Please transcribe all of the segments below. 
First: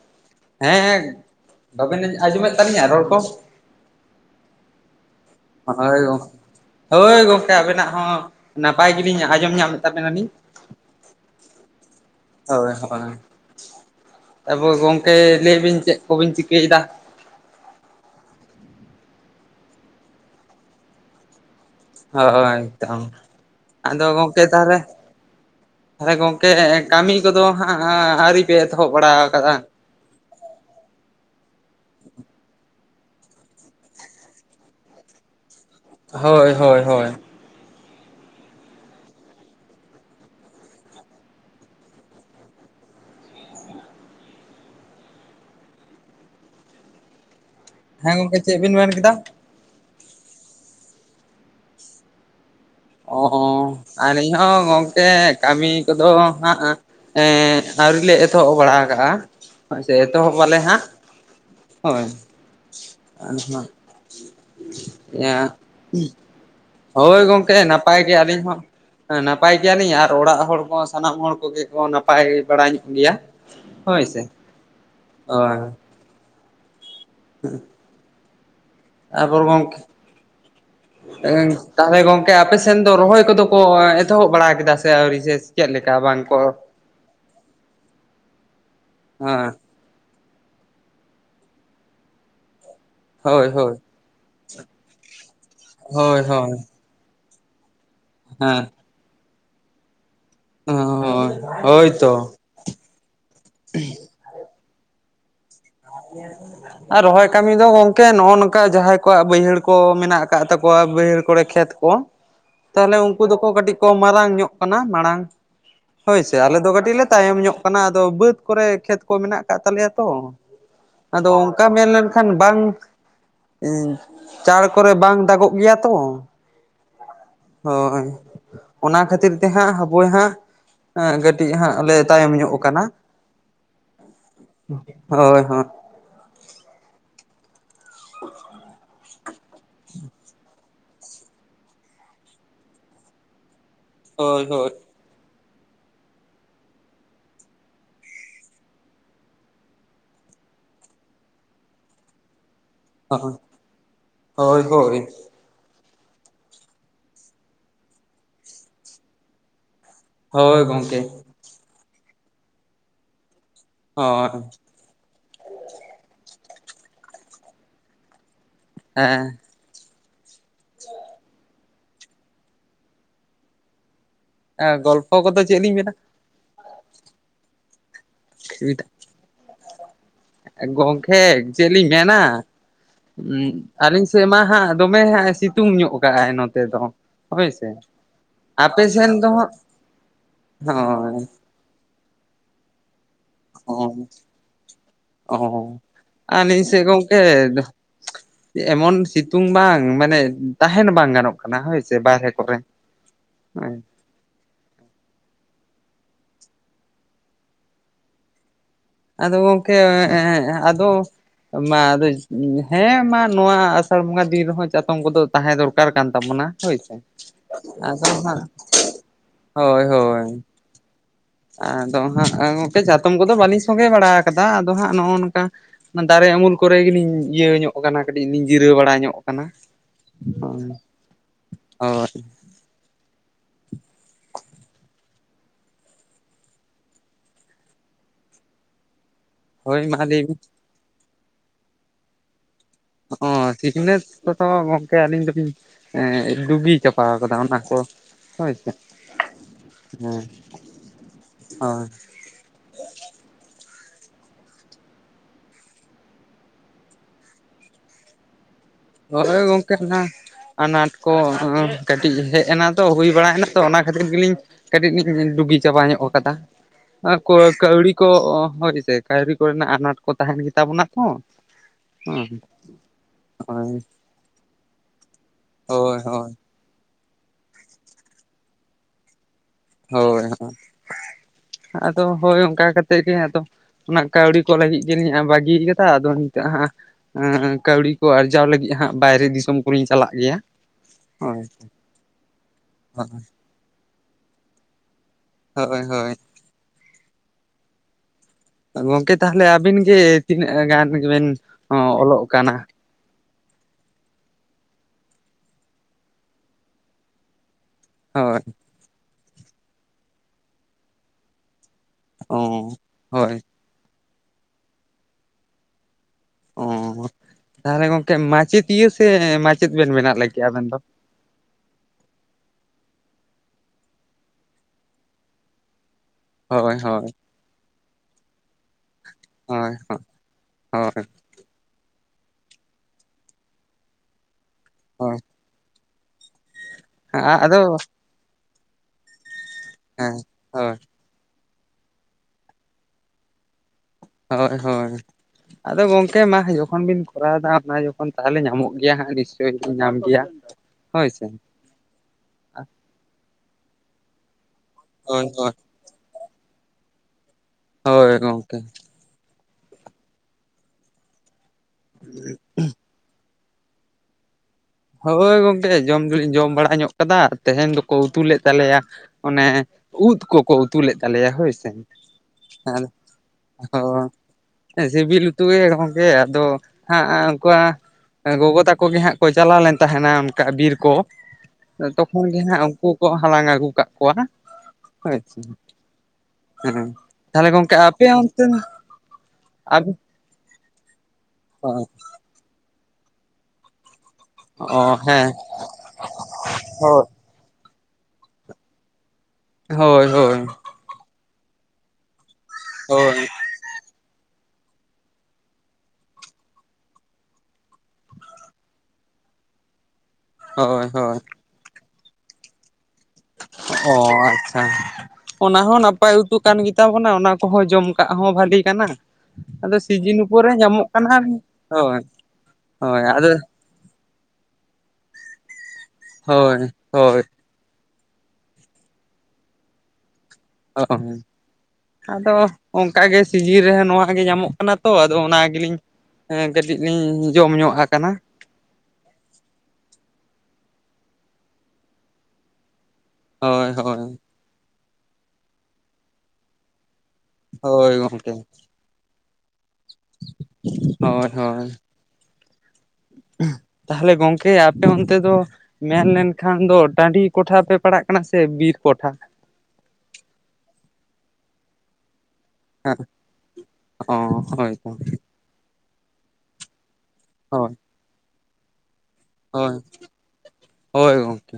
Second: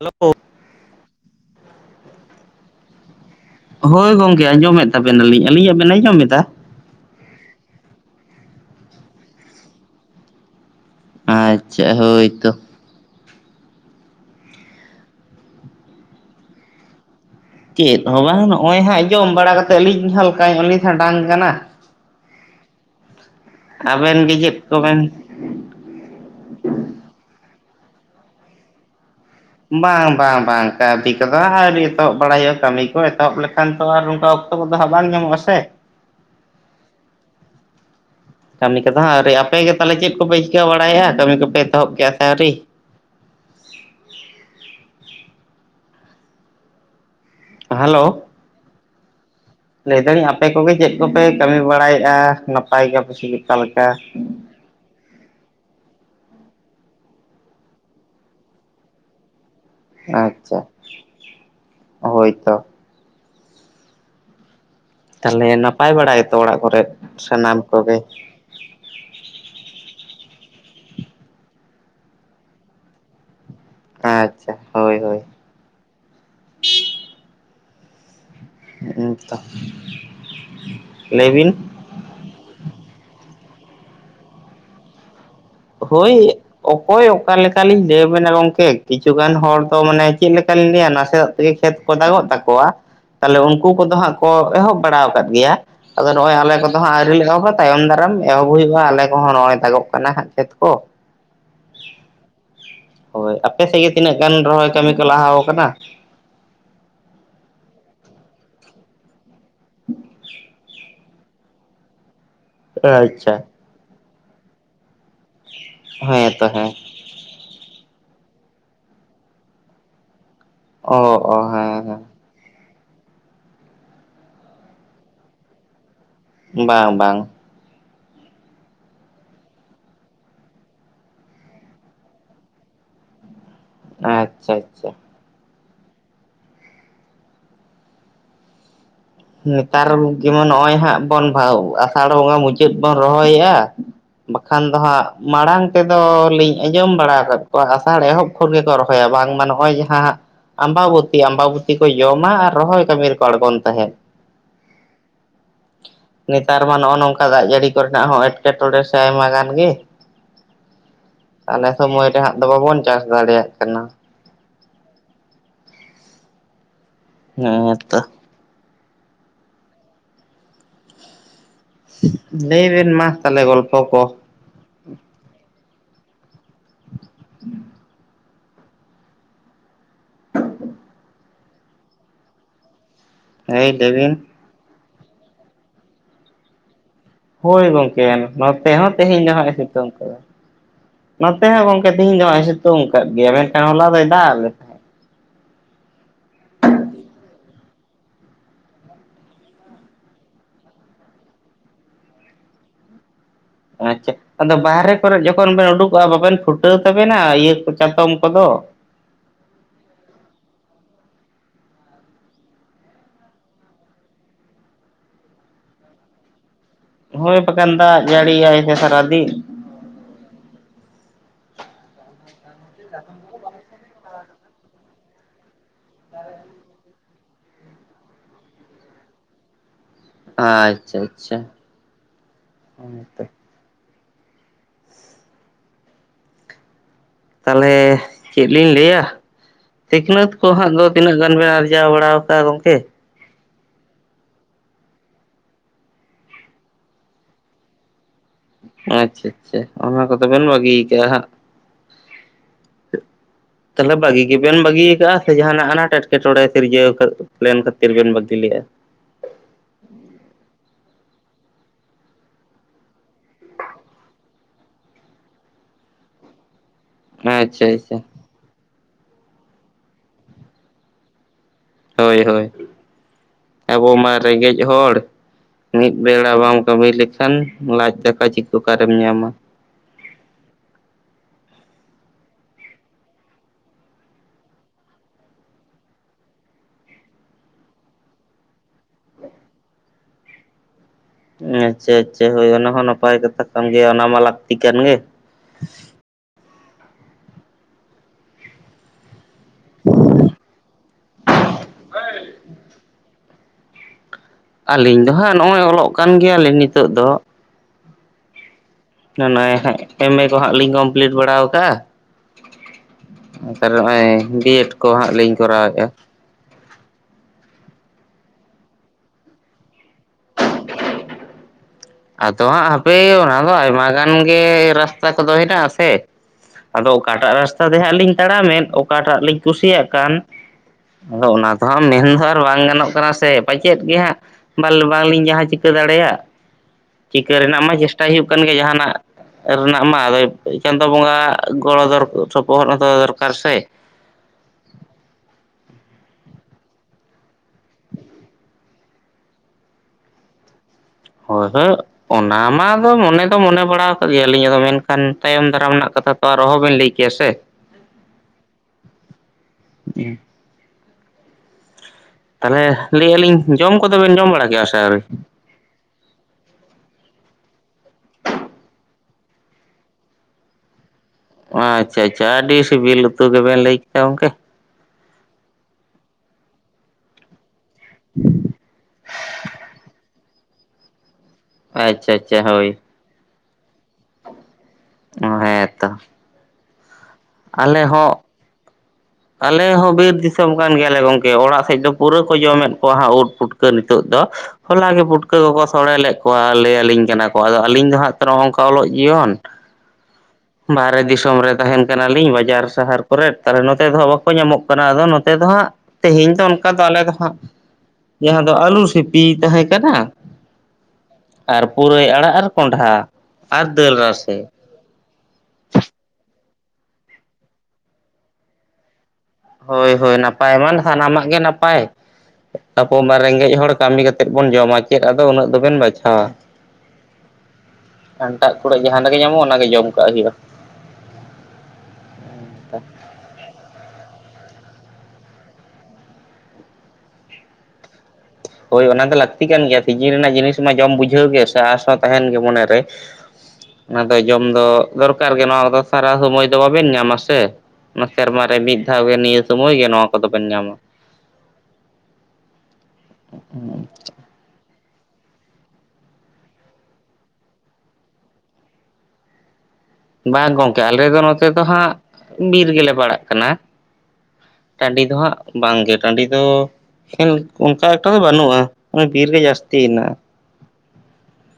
Hello. ᱦᱮᱸᱻ ᱵᱟᱹᱵᱤᱱ ᱟᱸᱡᱚᱢᱮᱫ ᱛᱟᱹᱞᱤᱧᱟ ᱨᱚᱲ ᱠᱚ? ᱦᱳᱭ ᱜᱚᱝᱠᱮ ᱟᱸᱡᱚᱢᱮᱫ ᱛᱟᱵᱮᱱᱟᱞᱤᱧ᱾ ᱟᱹᱞᱤᱧᱟᱜ ᱵᱮᱱ ᱟᱸᱡᱚᱢᱮᱫᱟ [unintelligible] ᱦᱳᱭ ᱜᱚᱝᱠᱮ ᱟᱵᱮᱱᱟᱜ ᱦᱚᱸ ᱱᱟᱯᱟᱭ ᱜᱮᱞᱤᱧ ᱟᱸᱡᱚᱢ ᱧᱟᱢᱮᱫ ᱛᱟᱵᱮᱱᱟᱞᱤᱧ᱾ ᱟᱪᱪᱷᱟ ᱦᱳᱭᱛᱚ ᱟᱹᱣᱲᱮ ᱦᱚᱸᱜᱼᱚᱭ ᱛᱟᱯᱚᱨ ᱜᱚᱝᱠᱮ ᱞᱟᱹᱭᱮᱫ ᱵᱤᱱ ᱪᱮᱫ ᱠᱚᱵᱤᱱ ᱪᱤᱠᱟᱹᱭᱫᱟ? ᱪᱮᱫ ᱦᱚᱸ ᱵᱟᱝ ᱱᱚᱜᱼᱚᱭ ᱦᱟᱸᱜ ᱡᱚᱢ ᱵᱟᱲᱟ ᱠᱟᱛᱮᱫ ᱟᱹᱞᱤᱧ ᱡᱟᱦᱟᱸ ᱦᱟᱞᱠᱟ ᱧᱳᱜ ᱞᱤᱧ ᱥᱟᱰᱟᱝ ᱠᱟᱱᱟ᱾ ᱦᱳᱭ ᱛᱚ ᱟᱫᱚ ᱟᱵᱮᱱ ᱜᱮ ᱜᱚᱝᱠᱮ ᱪᱮᱫ ᱛᱟᱦᱚᱞᱮ ᱠᱚᱵᱮᱱ ᱛᱟᱦᱞᱮ ᱜᱚᱝᱠᱮ ᱠᱟᱹᱢᱤ ᱠᱚᱫᱚ ᱦᱟᱸᱜ ᱟᱹᱣᱨᱤ ᱯᱮ ᱮᱛᱚᱦᱚᱵ ᱵᱟᱲᱟ ᱠᱟᱫᱟ ᱵᱟᱝ? ᱵᱟᱝ ᱵᱟᱝ ᱵᱟᱝ ᱠᱟᱹᱢᱤ ᱠᱚᱫᱚ ᱟᱣᱨᱤ ᱮᱛᱚᱦᱚᱵ ᱵᱟᱲᱟᱭ ᱦᱩᱭᱩᱜᱼᱟ ᱠᱟᱹᱢᱤ ᱠᱚ ᱮᱛᱚᱦᱚᱵ ᱞᱮᱠᱷᱟᱱ ᱛᱚ ᱟᱨ ᱱᱚᱝᱠᱟᱱ ᱚᱠᱛᱚ ᱠᱚᱫᱚ ᱦᱟᱸᱜ ᱵᱟᱝ ᱧᱟᱢᱚᱜ ᱟᱥᱮ? ᱦᱳᱭ ᱦᱳᱭ ᱦᱳᱭ᱾ ᱠᱟᱹᱢᱤ ᱠᱚᱫᱚ ᱦᱟᱸᱜ ᱟᱹᱣᱨᱤ ᱟᱯᱮᱜᱮ ᱛᱟᱦᱚᱞᱮ ᱪᱮᱫ ᱠᱚᱯᱮ ᱪᱤᱠᱟᱹ ᱵᱟᱲᱟᱭᱮᱫᱟ ᱠᱟᱹᱢᱤ ᱠᱚᱯᱮ ᱮᱛᱚᱦᱚᱵ ᱠᱮᱜᱼᱟ ᱥᱮ ᱟᱹᱣᱨᱤ? ᱦᱮᱸ ᱜᱚᱝᱠᱮ ᱪᱮᱫ ᱵᱤᱱ ᱢᱮᱱᱠᱮᱫᱟ? ᱞᱟᱹᱭᱫᱟᱞᱤᱧ ᱟᱯᱮ ᱠᱚᱜᱮ ᱪᱮᱫ ᱠᱚᱯᱮ ᱠᱟᱹᱢᱤ ᱵᱟᱲᱟᱭᱮᱜᱼᱟ? ᱱᱟᱯᱟᱭ ᱜᱮᱭᱟᱯ ᱥᱮ ᱪᱮᱫᱠᱟ ᱚ ᱞᱮᱠᱟ? ᱟᱹᱞᱤᱧ ᱦᱚᱸ ᱜᱚᱝᱠᱮ ᱠᱟᱹᱢᱤ ᱠᱚᱫᱚ ᱦᱟᱸᱜ ᱮᱸᱜ ᱟᱹᱣᱨᱤ ᱞᱮ ᱮᱛᱚᱦᱚᱵ ᱵᱟᱲᱟ ᱠᱟᱜᱼᱟ᱾ ᱦᱳᱭᱥᱮ ᱮᱛᱚᱦᱚᱵ ᱟᱞᱮ ᱟᱪᱪᱷᱟ ᱦᱟᱸᱜ ᱦᱳᱭ᱾ ᱦᱳᱭᱛᱚ ᱟᱫᱚ ᱱᱟᱸᱜ ᱛᱟᱦᱚᱞᱮ ᱱᱟᱯᱟᱭ ᱵᱟᱲᱟ ᱜᱮᱛᱚ ᱚᱲᱟᱜ ᱠᱚᱨᱮ? ᱦᱳᱭ ᱜᱚᱝᱠᱮ ᱥᱟᱱᱟᱢ ᱱᱟᱯᱟᱭ ᱠᱚᱜᱮ ᱜᱮ ᱟᱹᱞᱤᱧ ᱦᱚᱸ᱾ ᱦᱮᱸ ᱱᱟᱯᱟᱭ ᱜᱮᱭᱟᱞᱤᱧ ᱟᱨ ᱚᱲᱟᱜ ᱦᱚᱲ ᱠᱚ ᱥᱟᱱᱟᱢ ᱦᱚᱲ ᱠᱚᱜᱮ ᱠᱚ ᱱᱟᱯᱟᱭ ᱵᱟᱲᱟ ᱧᱚᱜ ᱜᱮᱭᱟ᱾ ᱦᱳᱭ ᱥᱮ ᱟᱪᱪᱷᱟ ᱦᱳᱭ ᱦᱳᱭ ᱚᱭ᱾ ᱦᱮᱸ᱾ ᱛᱚ ᱟᱵᱚᱨ ᱜᱚᱝᱠᱮ ᱞᱟᱹᱭ ᱵᱤᱱ [unintelligible] ᱛᱟᱦᱚᱞᱮ ᱜᱚᱝᱠᱮ ᱟᱯᱮᱥᱮᱱ ᱫᱚ ᱨᱚᱦᱚᱭ ᱠᱚᱫᱚ ᱠᱚ ᱮᱛᱚᱦᱚᱵ ᱵᱟᱲᱟ ᱠᱟᱫᱟ ᱥᱮ ᱟᱹᱣᱨᱤ ᱥᱮ? ᱪᱮᱫ ᱞᱮᱠᱟ ᱦᱳᱭ ᱵᱟᱝ ᱠᱚ ᱚᱠᱚᱭ ᱚᱠᱟ ᱞᱮᱠᱟᱞᱤᱧ ᱞᱟᱹᱭᱟᱵᱮᱱᱟ ᱜᱚᱝᱠᱮ ᱠᱤᱪᱷᱩᱜᱟᱱ ᱦᱮᱸ ᱦᱚᱲ ᱛᱚ ᱢᱟᱱᱮ ᱪᱮᱫ ᱞᱮᱠᱟ ᱞᱤᱧ ᱞᱟᱹᱭᱟ ᱱᱚᱣᱟᱥᱮᱫᱚᱜ ᱛᱮᱜᱮ ᱠᱷᱮᱛ ᱠᱚ ᱫᱟᱜᱚᱜ ᱛᱟᱠᱚᱣᱟ ᱛᱟᱦᱚᱞᱮ ᱦᱳᱭ ᱩᱱᱠᱩ ᱦᱳᱭ ᱠᱚᱫᱚ ᱦᱟᱸᱜ ᱠᱚ ᱮᱦᱚᱵ ᱵᱟᱲᱟ ᱟᱠᱟᱫ ᱜᱮᱭᱟ, ᱟᱫᱚ ᱦᱳᱭ ᱱᱚᱜᱼᱚᱭ ᱦᱳᱭ ᱟᱞᱮ ᱠᱚ ᱦᱟᱸᱜ ᱟᱹᱣᱨᱤ ᱞᱮ ᱮᱦᱚᱵᱟ ᱛᱟᱭᱚᱢ ᱫᱟᱨᱟᱢ ᱮᱦᱚᱵ ᱦᱮᱸ ᱦᱩᱭᱩᱜᱼᱟ ᱟᱞᱮ ᱠᱚᱦᱚᱸ ᱱᱚᱜᱼᱭ ᱫᱟᱜᱚᱜ ᱠᱟᱱᱟ ᱦᱟᱸᱜ ᱠᱷᱮᱛ ᱠᱚ᱾ ᱦᱳᱭ ᱦᱳᱭᱛᱚ ᱦᱳᱭ ᱟᱯᱮ ᱥᱮᱫ ᱜᱮ ᱛᱤᱱᱟᱹᱜ ᱜᱟᱱ ᱨᱚᱦᱚᱭ ᱠᱟᱹᱢᱤ ᱠᱚ ᱞᱟᱦᱟᱣ ᱠᱟᱱᱟ? ᱟᱨ ᱨᱚᱦᱚᱭ ᱠᱟᱹᱢᱤ ᱫᱚ ᱜᱚᱝᱠᱮ ᱱᱚᱜᱼᱚ ᱱᱚᱝᱠᱟ ᱡᱟᱦᱟᱸᱭ ᱠᱚᱣᱟᱜ ᱵᱟᱹᱭᱦᱟᱹᱲ ᱠᱚ ᱢᱮᱱᱟᱜ ᱠᱟᱫ ᱛᱟᱠᱚᱣᱟ ᱵᱟᱹᱭᱦᱟᱹᱲ ᱠᱚᱨᱮ ᱠᱷᱮᱛ ᱠᱚ, ᱛᱟᱦᱚᱞᱮ ᱩᱱᱠᱩ ᱟᱪᱪᱷᱟ ᱫᱚᱠᱚ ᱠᱟᱹᱴᱤᱡ ᱠᱚ ᱢᱟᱨᱟᱝ ᱧᱚᱜ ᱠᱟᱱᱟ, ᱢᱟᱲᱟᱝ ᱦᱮᱸ ᱦᱳᱭᱥᱮ ᱛᱚ ᱟᱞᱮ ᱫᱚ ᱦᱮᱸ ᱠᱟᱹᱴᱤᱡ ᱞᱮ ᱛᱟᱭᱚᱢ ᱧᱚᱜ ᱠᱟᱱᱟ ᱟᱫᱚ ᱵᱟᱹᱫ ᱠᱚᱨᱮ ᱠᱷᱮᱛ ᱠᱚ ᱢᱮᱱᱟᱜ ᱠᱟᱜ ᱛᱟᱞᱮᱭᱟ ᱛᱚ, ᱚ ᱟᱫᱚ ᱚ ᱚᱱᱠᱟ ᱦᱮᱸ ᱢᱮᱱ ᱦᱮᱸ ᱞᱮᱱ ᱠᱷᱟᱱ ᱵᱟᱝ ᱮᱸ ᱪᱟᱲ ᱠᱚᱨᱮ ᱵᱟᱝ ᱫᱟᱜᱚᱜ ᱜᱮᱭᱟ ᱛᱚ᱾ ᱵᱟᱝ ᱵᱟᱝ᱾ ᱦᱳᱭ ᱚᱱᱟ ᱠᱷᱟᱹᱛᱤᱨ ᱛᱮ ᱦᱟᱸᱜ ᱦᱟᱯᱳᱭ ᱦᱟᱸᱜ ᱦᱮᱸ ᱠᱟᱹᱴᱤᱡ ᱦᱟᱸᱜ ᱞᱮ ᱛᱟᱭᱚᱢ ᱧᱚᱜ ᱠᱟᱱᱟ᱾ ᱟᱪᱪᱷᱟ ᱟᱪᱪᱷᱟ ᱦᱳᱭ ᱦᱳᱭ [inaudible] ᱱᱮᱛᱟᱨ ᱡᱮᱢᱚᱱ ᱱᱚᱜᱼᱚᱭ ᱦᱟᱸᱜ ᱵᱷᱟᱹᱣ ᱟᱥᱟᱲ ᱵᱚᱸᱜᱟ ᱢᱩᱪᱟᱹᱫ ᱵᱚᱱ ᱨᱚᱦᱚᱭᱮᱫᱼᱟ᱾ ᱦᱳᱭ ᱵᱟᱠᱷᱟᱱ ᱦᱳᱭ ᱫᱚ ᱦᱟᱸᱜ ᱢᱟᱲᱟᱝ ᱛᱮᱫᱚ ᱞᱤᱧ ᱟᱸᱡᱚᱢ ᱵᱟᱲᱟ ᱟᱠᱟᱫ ᱠᱚᱣᱟ ᱟᱥᱟᱲ ᱮᱦᱚᱵ ᱠᱷᱚᱱ ᱜᱮᱠᱚ ᱨᱚᱦᱚᱭᱟ ᱵᱟᱝᱢᱟ ᱱᱚᱜᱼᱚᱭ ᱡᱟᱦᱟᱸ ᱦᱟᱸᱜ᱾ ᱟᱢᱵᱟᱵᱚᱛᱤ ᱟᱢᱵᱟᱵᱚᱛᱤ ᱠᱚ ᱡᱚᱢᱟ ᱟᱨ ᱨᱚᱦᱚᱭ ᱠᱟᱹᱢᱤ ᱨᱮᱠᱚ ᱟᱬᱜᱚᱱ ᱛᱟᱦᱮᱸᱫ᱾ ᱦᱳᱭ ᱦᱳᱭ ᱱᱮᱛᱟᱨ ᱢᱟ ᱱᱚᱜᱼᱚᱭ ᱱᱚᱝᱠᱟ ᱫᱟᱜ ᱡᱟᱹᱲᱤ ᱠᱚᱨᱮᱱᱟᱜ ᱦᱚᱸ ᱮᱴᱠᱮᱴᱚᱬᱮ ᱥᱮ ᱟᱭᱢᱟ ᱜᱟᱱ ᱜᱮ᱾ ᱦᱳᱭ ᱜᱚᱝᱠᱮ ᱛᱟᱞᱮ ᱥᱚᱢᱚᱭ ᱨᱮᱦᱟᱸᱜ ᱫᱚ ᱵᱟᱵᱚᱱ ᱪᱟᱥ ᱫᱟᱲᱮᱭᱟᱜ ᱠᱟᱱᱟ᱾ ᱦᱚᱸ ᱦᱮᱸ ᱛᱚ ᱦᱮᱸ ᱞᱟᱹᱭᱵᱤᱱ ᱢᱟ ᱛᱟᱦᱞᱮ ᱜᱚᱞᱯᱷᱚ ᱠᱚ᱾ ᱮᱸ ᱜᱚᱞᱯᱷᱚ ᱠᱚᱫᱚ ᱪᱮᱫ ᱞᱤᱧ ᱢᱮᱱᱟ᱾ ᱦᱮᱸ [unintelligible] ᱜᱚᱝᱠᱮ ᱪᱮᱫ ᱞᱤᱧ ᱢᱮᱱᱟ, ᱞᱟᱹᱭ ᱟᱹᱞᱤᱧ ᱞᱮᱵᱤᱱ ᱥᱮᱫ ᱢᱟ ᱦᱟᱸᱜ᱾ ᱫᱚᱢᱮ ᱦᱟᱸᱜ ᱥᱤᱛᱩᱝ ᱧᱚᱜ ᱠᱟᱜᱼ ᱟᱭ ᱱᱚᱛᱮ ᱫᱚ᱾ ᱦᱳᱭ ᱜᱚᱝᱠᱮ ᱱᱚᱛᱮ ᱟᱯᱮ ᱦᱚᱸ ᱥᱮᱱ ᱛᱮᱦᱮᱧ ᱫᱚ ᱦᱟᱸᱜ ᱮ ᱥᱤᱛᱩᱝ ᱠᱟᱫᱟ, ᱦᱟᱸᱜ ᱱᱚᱛ [unintelligible] ᱦᱮᱸ ᱜᱚᱢᱠᱮ ᱛᱮᱦᱮᱧ ᱱᱚᱜᱼᱭ ᱥᱤᱛᱩᱝ ᱟᱠᱟᱫ ᱜᱮᱭᱟ᱾ ᱢᱮᱱ ᱚ ᱚ ᱟᱞᱤᱧ ᱥᱮᱫ ᱜᱚᱝᱠᱮ ᱫᱚᱦ ᱮᱢᱚᱱ ᱥᱤᱛᱩᱝ ᱵᱟᱝ ᱢᱟᱱᱮ ᱛᱟᱦᱮᱱ ᱵᱟᱝ ᱜᱟᱱᱚᱜ ᱠᱟᱱᱟ ᱦᱳᱭᱥᱮ ᱵᱟᱨᱦᱨᱮ ᱠᱚᱨᱮ᱾ ᱦᱮᱸ ᱟᱪᱪᱷᱟ ᱟᱫᱚ ᱵᱟᱦᱨᱮ ᱠᱚᱨᱮ ᱡᱚᱠᱷᱚᱱ ᱵᱮᱱ ᱩᱰᱩᱠᱚᱜᱼᱟ ᱵᱟᱵᱮᱱ ᱯᱷᱩᱴᱟᱹᱣ ᱛᱟᱵᱮᱱᱟ ᱤᱭᱟᱹ ᱠᱚ ᱪᱟᱛᱚᱢ ᱠᱚᱫᱚ᱾ ᱟᱫᱚ ᱜᱚᱝᱠᱮ ᱟᱫᱚ ᱢᱟ ᱟᱫᱚ ᱦᱮᱸ ᱢᱟ ᱱᱚᱣᱟ ᱟᱥᱟᱲ ᱵᱚᱸᱜᱟ ᱫᱤᱱ ᱨᱮᱦᱚᱸ ᱪᱟᱛᱚᱢ ᱠᱚᱫᱚ ᱛᱟᱦᱮᱸ ᱫᱚᱨᱠᱟᱨ ᱠᱟᱱ ᱛᱟᱵᱚᱱᱟ᱾ ᱦᱳᱭ ᱥᱮ ᱦᱳᱭ ᱯᱟᱠᱷᱟᱱ ᱫᱟᱜ ᱟᱫᱚ ᱦᱟᱸᱜ ᱡᱟᱹᱲᱤᱭᱟᱭ ᱥᱮ ᱥᱟᱨᱟ ᱫᱤᱱ᱾ ᱦᱳᱭ ᱦᱳᱭ ᱟᱫᱚ ᱦᱟᱸᱜ ᱜᱚᱝᱠᱮ ᱪᱟᱛᱚᱢ ᱠᱚᱫᱚ ᱵᱟᱹᱞᱤᱧ ᱥᱚᱸᱜᱮ ᱵᱟᱲᱟ ᱠᱟᱫᱟ ᱟᱫᱚ ᱦᱟᱸᱜ ᱱᱚᱜᱼᱚ ᱱᱚᱝᱠᱟ ᱚᱱᱟ ᱫᱟᱨᱮ ᱩᱢᱩᱞ ᱠᱚᱨᱮ ᱜᱮᱞᱤᱧ ᱤᱭᱟᱹ ᱧᱚᱜ ᱠᱟᱱᱟ, ᱠᱟᱹᱴᱤᱡ ᱞᱤᱧ ᱡᱤᱨᱟᱹᱣ ᱵᱟᱲᱟ ᱧᱚᱜ ᱠᱟᱱᱟ᱾ ᱦᱳᱭ ᱟᱪᱪᱷᱟ ᱟᱪᱪᱷᱟ ᱦᱚ ᱛᱚ ᱛᱟᱦᱚᱞᱮ ᱪᱮᱫ ᱞᱤᱧ ᱞᱟᱹᱭᱟ, ᱦᱳᱭ ᱢᱟ ᱞᱟᱹᱭ ᱥᱤᱠᱷᱱᱟᱹᱛ ᱵᱤᱱ ᱠᱚ ᱦᱟᱸᱜ ᱫᱚ ᱛᱤᱱᱟᱹᱜ ᱜᱟᱱ ᱵᱮᱱ ᱟᱨᱡᱟᱣ ᱵᱟᱲᱟ ᱟᱠᱟᱜᱼᱟ ᱜᱚᱝᱠᱮ᱾ ᱚ ᱥᱤᱠᱷᱱᱟᱹᱛ ᱠᱚᱛᱚ ᱜᱚᱝᱠᱮ ᱟᱹᱞᱤᱧ ᱫᱚ ᱞᱤᱧ ᱰᱩᱜᱤ ᱪᱟᱯᱟᱣ ᱠᱟᱫᱟ ᱚᱱᱟ ᱠᱚ ᱦᱳᱭ ᱥᱮ ᱟᱪᱪᱷᱟ ᱟᱪᱪᱷᱟ ᱚᱱᱟ ᱦᱮᱸ ᱠᱚᱫᱚ ᱵᱮᱱ ᱵᱟᱹᱜᱤᱭ ᱠᱟᱜᱼᱟ ᱦᱟᱸᱜ᱾ [unintelligible] ᱛᱟᱦᱚᱞᱮ ᱵᱟᱹᱜᱤ ᱜᱮᱵᱮᱱ ᱵᱟᱹᱜᱤᱭᱟ ᱠᱟᱜᱼᱟ ᱥᱮ ᱡᱟᱦᱟᱱᱟᱜ ᱟᱱᱟᱴ ᱮᱴᱠᱮᱴᱚᱬᱮ ᱥᱤᱨᱡᱟᱹᱣ ᱞᱮᱱ ᱠᱷᱟᱹᱛᱤᱨ ᱵᱮᱱ ᱵᱟᱹᱜᱤ ᱞᱮᱼᱟ? ᱦᱳᱭ ᱜᱚᱝᱠᱮ ᱚᱱᱟ ᱟᱱᱟᱴ ᱠᱚ ᱠᱟᱹᱴᱤᱡ ᱦᱮᱡ ᱮᱱᱟ ᱛᱚ ᱦᱩᱭᱩᱜ ᱦᱩᱭ ᱵᱟᱲᱟᱭᱱᱟ ᱛᱚ ᱚᱱᱟ ᱠᱷᱟᱹᱛᱤᱨ ᱜᱮᱞᱤᱧ ᱠᱟᱹᱴᱤᱡ ᱞᱤᱧ ᱰᱩᱜᱤ ᱪᱟᱵᱟ ᱧᱚᱜ ᱠᱟᱫᱟ᱾ ᱟᱪᱪᱷᱟ ᱠᱟᱹᱣᱰᱤ ᱟᱪᱪᱷᱟ ᱠᱚ ᱦᱳᱭᱥᱮ ᱠᱟᱹᱣᱰᱤ ᱠᱚᱨᱮᱱᱟᱜ ᱟᱱᱟᱴ ᱠᱚ ᱛᱟᱦᱮᱱ ᱜᱮᱛᱟ ᱵᱚᱱᱟ ᱛᱚ᱾ ᱦᱳᱭ ᱦᱩᱸ ᱦᱳᱭ ᱦᱳᱭ ᱟᱵᱚ ᱢᱟ ᱨᱮᱸᱜᱮᱡ ᱦᱚᱲ᱾ ᱢᱤᱫ ᱦᱳᱭ ᱦᱳᱭ ᱵᱮᱲᱟ ᱵᱟᱢ ᱠᱟᱹᱢᱤ ᱞᱮᱠᱷᱟᱱ ᱞᱟᱡ ᱫᱟᱠᱟ ᱪᱤᱠ ᱚᱠᱟᱨᱮᱢ ᱧᱟᱢᱟ᱾ ᱦᱳᱭ ᱦᱳᱭ ᱟᱫᱚ ᱦᱳᱭ ᱚᱱᱠᱟ ᱠᱟᱛᱮᱫ ᱜᱮ ᱟᱫᱚ ᱚᱱᱟ ᱠᱟᱹᱣᱰᱤ ᱠᱚ ᱞᱟᱹᱜᱤᱫ ᱜᱮᱞᱤᱧ ᱵᱟᱹᱜᱤᱭ ᱠᱟᱫᱟ ᱟᱫᱚ ᱱᱤᱛᱚᱜ ᱦᱟᱸᱜ ᱟᱸ ᱠᱟᱹᱣᱰᱤ ᱠᱚ ᱟᱨᱡᱟᱣ ᱞᱟᱹᱜᱤᱫ ᱦᱟᱸᱜ ᱵᱟᱭᱨᱮ ᱫᱤᱥᱚᱢ ᱠᱚᱨᱮᱧ ᱪᱟᱞᱟᱜ ᱜᱮᱭᱟ᱾ ᱦᱳᱭ ᱟᱪᱪᱷᱟ ᱟᱪᱪᱷᱟ, ᱦᱳᱭ ᱚᱱᱟ ᱦᱚᱸ ᱱᱟᱯᱟᱭ ᱠᱟᱛᱷᱟ ᱠᱟᱱ ᱜᱮᱭᱟ ᱚᱱᱟ ᱢᱟ ᱞᱟᱹᱠᱛᱤ ᱠᱟᱱ ᱜᱮ᱾ ᱦᱳᱭ ᱦᱳᱭ᱾ ᱜᱚᱝᱠᱮ ᱛᱟᱦᱚᱞᱮ ᱟᱵᱤᱱ ᱜᱮ ᱛᱤᱱᱟᱹᱜ ᱜᱟᱱ ᱜᱮᱵᱤᱱ ᱚᱞᱚᱜ ᱠᱟᱱᱟ? ᱟᱹᱞᱤᱧ ᱫᱚ ᱦᱟᱸᱜ ᱱᱚᱜᱼᱚᱭ ᱚᱞᱚᱜ ᱠᱟᱱ ᱜᱮᱭᱟᱞᱤᱧ ᱱᱤᱛᱚᱜ ᱫᱚ᱾ ᱦᱳᱭ᱾ ᱱᱚᱜᱼᱚᱭ ᱮᱢ ᱮ ᱠᱚ ᱦᱟᱸᱜ ᱞᱤᱧ ᱠᱚᱢᱯᱤᱞᱤᱴ ᱵᱟᱲᱟ ᱠᱟᱫᱼᱟ᱾ ᱚ ᱦᱳᱭ᱾ ᱟᱨ ᱱᱚᱜᱼᱚᱭ ᱵᱤ ᱮᱰ ᱠᱚ ᱦᱟᱸᱜ ᱞᱤᱧ ᱠᱚᱨᱟᱣᱮᱫᱼᱟ᱾ ᱚ ᱛᱟᱦᱚᱞᱮ ᱜᱚᱝᱠᱮ ᱢᱟᱪᱮᱫᱤᱭᱟᱹ ᱥᱮ ᱢᱟᱪᱮᱫ ᱵᱮᱱ ᱵᱮ ᱞᱟᱹᱜᱤᱫᱼᱟ ᱟᱵᱮᱱ ᱫᱚ? ᱟᱫᱚ ᱦᱟᱸᱜ ᱦᱟᱯᱮ ᱚᱱᱟ ᱫᱚ ᱟᱭᱢᱟ ᱜᱟᱱ ᱜᱮ ᱨᱟᱥᱛᱟ ᱠᱚᱫᱚ ᱦᱮᱱᱟᱜ ᱥᱮ ᱦᱳᱭ ᱟᱫᱚ ᱦᱳᱭ ᱚᱠᱟᱴᱟᱜ ᱨᱟᱥᱛᱟ ᱛᱮ ᱦᱟᱸᱜ ᱞᱤᱧ ᱛᱟᱲᱟᱢᱮᱫ, ᱚᱠᱟᱴᱟᱜ ᱞᱤᱧ ᱦᱳᱭ ᱠᱩᱥᱤᱭᱟᱜ ᱠᱟᱱ ᱦᱳᱭ ᱦᱳᱭ ᱟᱫᱚ ᱚᱱᱟ ᱚᱱᱟᱦᱚ ᱢᱮᱱᱫᱚ ᱟᱨ ᱵᱟᱝ ᱜᱟᱱᱚᱜ ᱠᱟᱱᱟ ᱥᱮ ᱯᱟᱪᱮᱫ ᱜᱮ ᱦᱟᱸᱜ ᱵᱟ ᱦᱳᱭ ᱵᱟᱝᱞᱤᱧ ᱡᱟᱦᱟᱸ ᱪᱤᱠᱟᱹ ᱫᱟᱲᱮᱭᱟᱜ᱾ ᱪᱤᱠᱟᱹ ᱟᱫᱚ ᱨᱮᱱᱟᱜ ᱢᱟ ᱪᱮᱥᱴᱟᱭ ᱦᱩᱭᱩᱜ ᱠᱟᱱ ᱜᱮᱭᱟ ᱡᱟᱦᱟᱸᱱᱟᱜ ᱨᱮᱱᱟᱜ ᱢᱟ ᱦᱮᱸ ᱟᱫᱚ ᱦᱳᱭ ᱪᱟᱸᱫᱚ ᱵᱚᱸᱜᱟ ᱜᱚᱲ ᱫᱚᱨ ᱥᱚᱯᱚ ᱦᱚᱸᱛᱚ ᱫᱚᱨᱠᱟᱨ ᱥᱮ᱾ ᱦᱳᱭ ᱦᱳᱭ᱾ ᱟᱫᱚ ᱜᱚᱝᱠᱮ ᱢᱟ ᱡᱚᱠᱷᱚᱱ ᱵᱤᱱ ᱠᱚᱨᱟᱣ ᱮᱫᱟ ᱚᱱᱟ ᱡᱚᱠᱷᱚᱱ ᱛᱟᱦᱚᱞᱮ ᱧᱟᱢᱚᱜ ᱜᱮᱭᱟ ᱦᱟᱸᱜ ᱱᱤᱥᱪᱳᱚᱭ ᱵᱤᱱ ᱧᱟᱢ ᱜᱮᱭᱟ᱾ ᱦᱳᱭ ᱦᱳᱭ ᱚᱱᱟ ᱢᱟ ᱫᱚ ᱢᱚᱱᱮ ᱫᱚ ᱢᱚᱱᱮ ᱵᱟᱲᱟ ᱟᱠᱟᱫ ᱜᱮᱭᱟᱞᱤᱧ ᱟᱫᱚ ᱢᱮᱱ ᱠᱷᱟᱱ ᱦᱳᱭ ᱛᱟᱭᱚᱢ ᱦᱳᱭ ᱫᱟᱨᱟᱢ ᱨᱮᱱᱟᱜ ᱠᱟᱛᱷᱟ ᱛᱚ ᱟᱨᱦᱚᱸ ᱵᱮᱱ ᱞᱟᱹᱭ ᱠᱮᱭᱟ ᱥᱮ᱾ ᱦᱳᱭ ᱜᱚᱢᱠᱮ᱾ ᱩᱸ᱾ ᱛᱟᱦᱚᱞᱮ ᱞᱟᱹᱭ ᱟᱞᱤᱧ ᱡᱚᱢ ᱠᱚᱫᱚ ᱵᱤᱱ ᱡᱚᱢ ᱵᱟᱲᱟ ᱠᱮᱜᱼᱟ ᱥᱮ ᱟᱹᱣᱨᱤ ᱦᱳᱭ ᱜᱚᱢᱠᱮ ᱡᱚᱢ ᱫᱚᱞᱤᱧ ᱡᱚᱢ ᱵᱟᱲᱟ ᱧᱚᱜ ᱠᱟᱫᱟ, ᱛᱮᱦᱮᱧ ᱫᱚᱠᱚ ᱩᱛᱩ ᱞᱮᱫ ᱛᱟᱞᱮᱭᱟ ᱚᱱᱮ ᱩᱫᱽ ᱠᱚᱠᱚ ᱩᱛᱩ ᱞᱮᱫ ᱛᱟᱞᱮᱭᱟ ᱦᱳᱭ ᱥᱮ, ᱟᱪᱪᱷᱟ ᱟᱪᱪᱷᱟ ᱟᱹᱰᱤ ᱟᱫᱚ ᱥᱤᱵᱤᱞ ᱩᱛᱩ ᱜᱮᱵᱮᱱ ᱞᱟᱹᱭ ᱦᱚ ᱠᱮᱫᱟ ᱜᱚᱝᱠᱮ ᱥᱤᱵᱤᱞ ᱩᱛᱩ ᱜᱮ ᱜᱚᱢᱠᱮ ᱟᱫᱚ ᱦᱟᱸᱜ ᱩᱱᱠᱟ ᱜᱚᱜᱚ ᱛᱟᱠᱚ ᱜᱮ ᱦᱟᱸᱜ ᱠᱚ ᱪᱟᱞᱟᱣ ᱞᱮᱱ ᱛᱟᱦᱮᱸᱱᱟ ᱚᱱᱠᱟ ᱵᱤᱨ ᱠᱚ, ᱟᱪᱪᱷᱟ ᱛᱚᱠᱷᱚᱱ ᱟᱪᱪᱷᱟ ᱜᱮ ᱦᱟᱸᱜ ᱦᱳᱭ ᱩᱱᱠᱩ ᱠᱚ ᱦᱟᱞᱟᱝ ᱟᱹᱜᱩ ᱠᱟᱜ ᱠᱚᱣᱟ ᱦᱚᱭ ᱪᱮ ᱦᱮᱸᱛᱚ ᱦᱮᱸ᱾ ᱛᱟᱦᱚᱞᱮ ᱜᱚᱝᱠᱮ ᱟᱞᱮ ᱟᱯᱮ ᱦᱚᱸ ᱚᱱᱛᱮᱱ ᱟᱞᱮ ᱦᱚᱸ ᱵᱤᱨ ᱫᱤᱥᱚᱢ ᱠᱟᱱ ᱜᱮᱭᱟ ᱞᱮ ᱜᱚᱢᱠᱮ, ᱚᱲᱟᱜ ᱦᱳᱭ ᱥᱮᱡ ᱫᱚ ᱯᱩᱨᱟᱹ ᱠᱚ ᱡᱚᱢᱮᱫ ᱠᱚᱣᱟ ᱦᱟᱸᱜ ᱩᱫᱽ, ᱯᱩᱴᱠᱟᱹ ᱱᱤᱛᱚᱜ ᱫᱚ ᱦᱚᱞᱟᱜ ᱚ ᱜᱮ ᱦᱮᱸ ᱯᱩᱴᱠᱟᱹ ᱠᱚᱠᱚ ᱥᱚᱲᱮ ᱞᱮᱫ ᱠᱚᱣᱟ ᱞᱟᱹᱭ ᱟᱹᱞᱤᱧ ᱦᱳᱭ ᱠᱟᱱᱟ ᱠᱚ, ᱟᱫᱚ ᱟᱹᱞᱤᱧ ᱫᱚ ᱦᱸᱟᱜ ᱛᱚ ᱱᱚᱜ ᱱᱚᱝᱠᱟ ᱚᱞᱚᱜ ᱡᱤᱭᱚᱱ ᱦᱳᱭ ᱦᱳᱭ᱾ ᱵᱟᱨᱦᱮ ᱫᱤᱥᱚᱢ ᱨᱮ ᱛᱟᱸᱦᱮᱱ ᱠᱟᱱᱟ ᱞᱤᱧ ᱵᱟᱡᱟᱨ ᱥᱟᱦᱟᱨ ᱦᱳᱭ ᱠᱚᱨᱮᱫ, ᱛᱟᱦᱚᱞᱮ ᱱᱚᱛᱮ ᱫᱚᱦᱟᱸᱜ ᱵᱟᱠᱚ ᱧᱟᱢᱚᱜ ᱠᱟᱱᱟ, ᱟᱫᱚ ᱱᱚᱛᱮ ᱫᱚ ᱦᱟᱸᱜ ᱛᱮᱦᱤᱧ ᱫᱚ ᱚᱱᱠᱟ ᱫᱚ ᱟᱞᱮ ᱫᱚ ᱦᱟᱸᱜ ᱡᱟᱦᱟᱸ ᱫᱚ ᱟᱹᱞᱩ ᱥᱤᱯᱤ ᱛᱟᱦᱮᱸ ᱠᱟᱱᱟ ᱦᱳᱭ ᱦᱳᱭ᱾ ᱟᱨ ᱯᱩᱨᱟᱹᱭ ᱟᱲᱟᱜ ᱟᱨ ᱠᱚᱸᱰᱷᱟ ᱟᱨ ᱚ ᱫᱟᱹᱞ ᱨᱟᱥᱮ᱾ ᱟᱪᱪᱷᱟ ᱚᱱᱟ ᱦᱚᱸ ᱱᱟᱯᱟᱭ ᱩᱛᱩ ᱠᱟᱱ ᱜᱮ ᱛᱟᱵᱚᱱᱟ ᱚᱱᱟ ᱠᱚᱦᱚᱸ ᱡᱚᱢ ᱠᱟᱜ ᱦᱚᱸ ᱵᱷᱟᱞᱤ ᱠᱟᱱᱟ᱾ ᱟᱫᱚ ᱦᱳᱭ ᱦᱳᱭ ᱥᱤᱡᱤᱱ ᱱᱟᱯᱟᱭ ᱩᱯᱚᱨᱮ ᱢᱟ ᱱᱟᱜ ᱧᱟᱢᱚᱜ ᱠᱟᱱᱟ ᱥᱟᱱᱟᱢᱟᱜ ᱜᱮ ᱱᱟᱯᱟᱭ᱾ ᱦᱳᱭ ᱦᱳᱭ ᱛᱟᱯᱚᱨ ᱢᱟ ᱟᱫᱚ ᱨᱮᱸᱜᱮᱡ ᱦᱚᱲ ᱠᱟᱹᱢᱤ ᱠᱟᱛᱮᱫ ᱵᱚᱱ ᱡᱚᱢᱟ, ᱪᱮᱫ ᱟᱫᱚ ᱩᱱᱟᱹᱜ ᱫᱚᱵᱮᱱ ᱵᱟᱪᱷᱟᱣᱟ᱾ ᱦᱳᱭ ᱦᱳᱭ᱾ ᱟᱱᱴᱟᱜ ᱠᱩᱲᱟᱹᱜ ᱡᱟᱦᱟᱸ ᱱᱟᱜ ᱜᱮ ᱧᱟᱢᱚᱜ ᱚᱱᱟᱜᱮ ᱡᱚᱢ ᱠᱟᱜ ᱦᱩᱭᱩᱜᱼᱟ᱾ ᱦᱚᱸᱻ ᱟᱫᱚ ᱚᱱᱠᱟ ᱜᱮ ᱥᱤᱡᱤᱱ ᱨᱮᱦᱚᱸ ᱱᱚᱣᱟ ᱜᱮ ᱧᱟᱢᱚᱜ ᱠᱟᱱᱟ ᱛᱚ, ᱟᱫᱚ ᱚᱱᱟ ᱜᱮᱞᱤᱧ ᱠᱟᱹᱴᱤᱡ ᱞᱤᱧ ᱡᱚᱢ ᱧᱚᱜ ᱟᱠᱟᱱᱟ᱾ ᱦᱳᱭ, ᱚᱱᱟ ᱫᱚ ᱞᱟᱹᱠᱛᱤ ᱠᱟᱱ ᱜᱮᱭᱟ᱾ ᱛᱤᱡᱤ ᱨᱮᱱᱟᱜ ᱡᱤᱱᱤᱥ ᱢᱟ ᱡᱚᱢ ᱵᱩᱡᱷᱟᱹᱣ ᱜᱮ ᱥᱮ ᱟᱸᱥᱟ ᱦᱚᱸ ᱛᱟᱦᱮᱸᱱ ᱜᱮ ᱢᱚᱱᱮ ᱨᱮ᱾ ᱦᱳᱭ ᱦᱳᱭ ᱚᱱᱟ ᱫᱚ ᱡᱚᱢ ᱫᱚ ᱫᱚᱨᱠᱟᱨ ᱜᱮ, ᱱᱚᱣᱟ ᱠᱚᱫᱚ ᱥᱟᱨᱟ ᱥᱚᱢᱚᱭ ᱫᱚ ᱵᱟᱵᱮᱱ ᱧᱟᱢᱟ᱾ ᱥᱮ ᱦᱳᱭ ᱱᱚᱣᱟ ᱜᱚᱝᱠᱮ ᱥᱮᱨᱢᱟ ᱨᱮ ᱢᱤᱫ ᱫᱷᱟᱣ ᱜᱮ, ᱱᱤᱭᱟᱹ ᱥᱚᱢᱚᱭ ᱜᱮ, ᱱᱚᱣᱟ ᱠᱚᱫᱚ ᱵᱚᱱ ᱧᱟᱢᱟ᱾ ᱦᱳᱭ ᱦᱳᱭ, ᱛᱟᱦᱚᱞᱮ ᱜᱚᱢᱠᱮ ᱠᱮ ᱟᱯᱮ ᱚᱱᱛᱮ ᱫᱚ ᱢᱮᱱ ᱞᱮᱱᱠᱷᱟᱱ ᱫᱚ ᱴᱟᱺᱰᱤ ᱠᱚᱴᱷᱟ ᱯᱮ ᱯᱟᱲᱟᱜ ᱠᱟᱱᱟ ᱥᱮ ᱵᱤᱨ ᱠᱚᱴᱷᱟ? ᱵᱟᱝ ᱜᱚᱝᱠᱮ ᱟᱞᱮ ᱫᱚ ᱱᱚᱛᱮ ᱫᱚ ᱦᱟᱸᱜ ᱵᱤᱨ ᱜᱮᱞᱮ ᱦᱮᱸ ᱯᱟᱲᱟᱜ ᱠᱟᱱᱟ, ᱚ ᱦᱳᱭ ᱛᱚ ᱴᱟᱺᱰᱤ ᱫᱚ ᱦᱟᱸᱜ ᱵᱟᱝ ᱜᱮ ᱴᱟᱺᱰᱤ ᱫᱚ ᱦᱳᱭ ᱚᱱᱠᱟ ᱮᱠᱴᱟ ᱫᱚ ᱵᱟᱹᱱᱩᱜᱼᱟ᱾ ᱱᱚᱜ ᱵᱤᱨ ᱜᱮ ᱦᱳᱭ ᱡᱟᱹᱥᱛᱤ ᱮᱱᱟ᱾ ᱦᱳᱭ ᱜᱚᱝᱠᱮ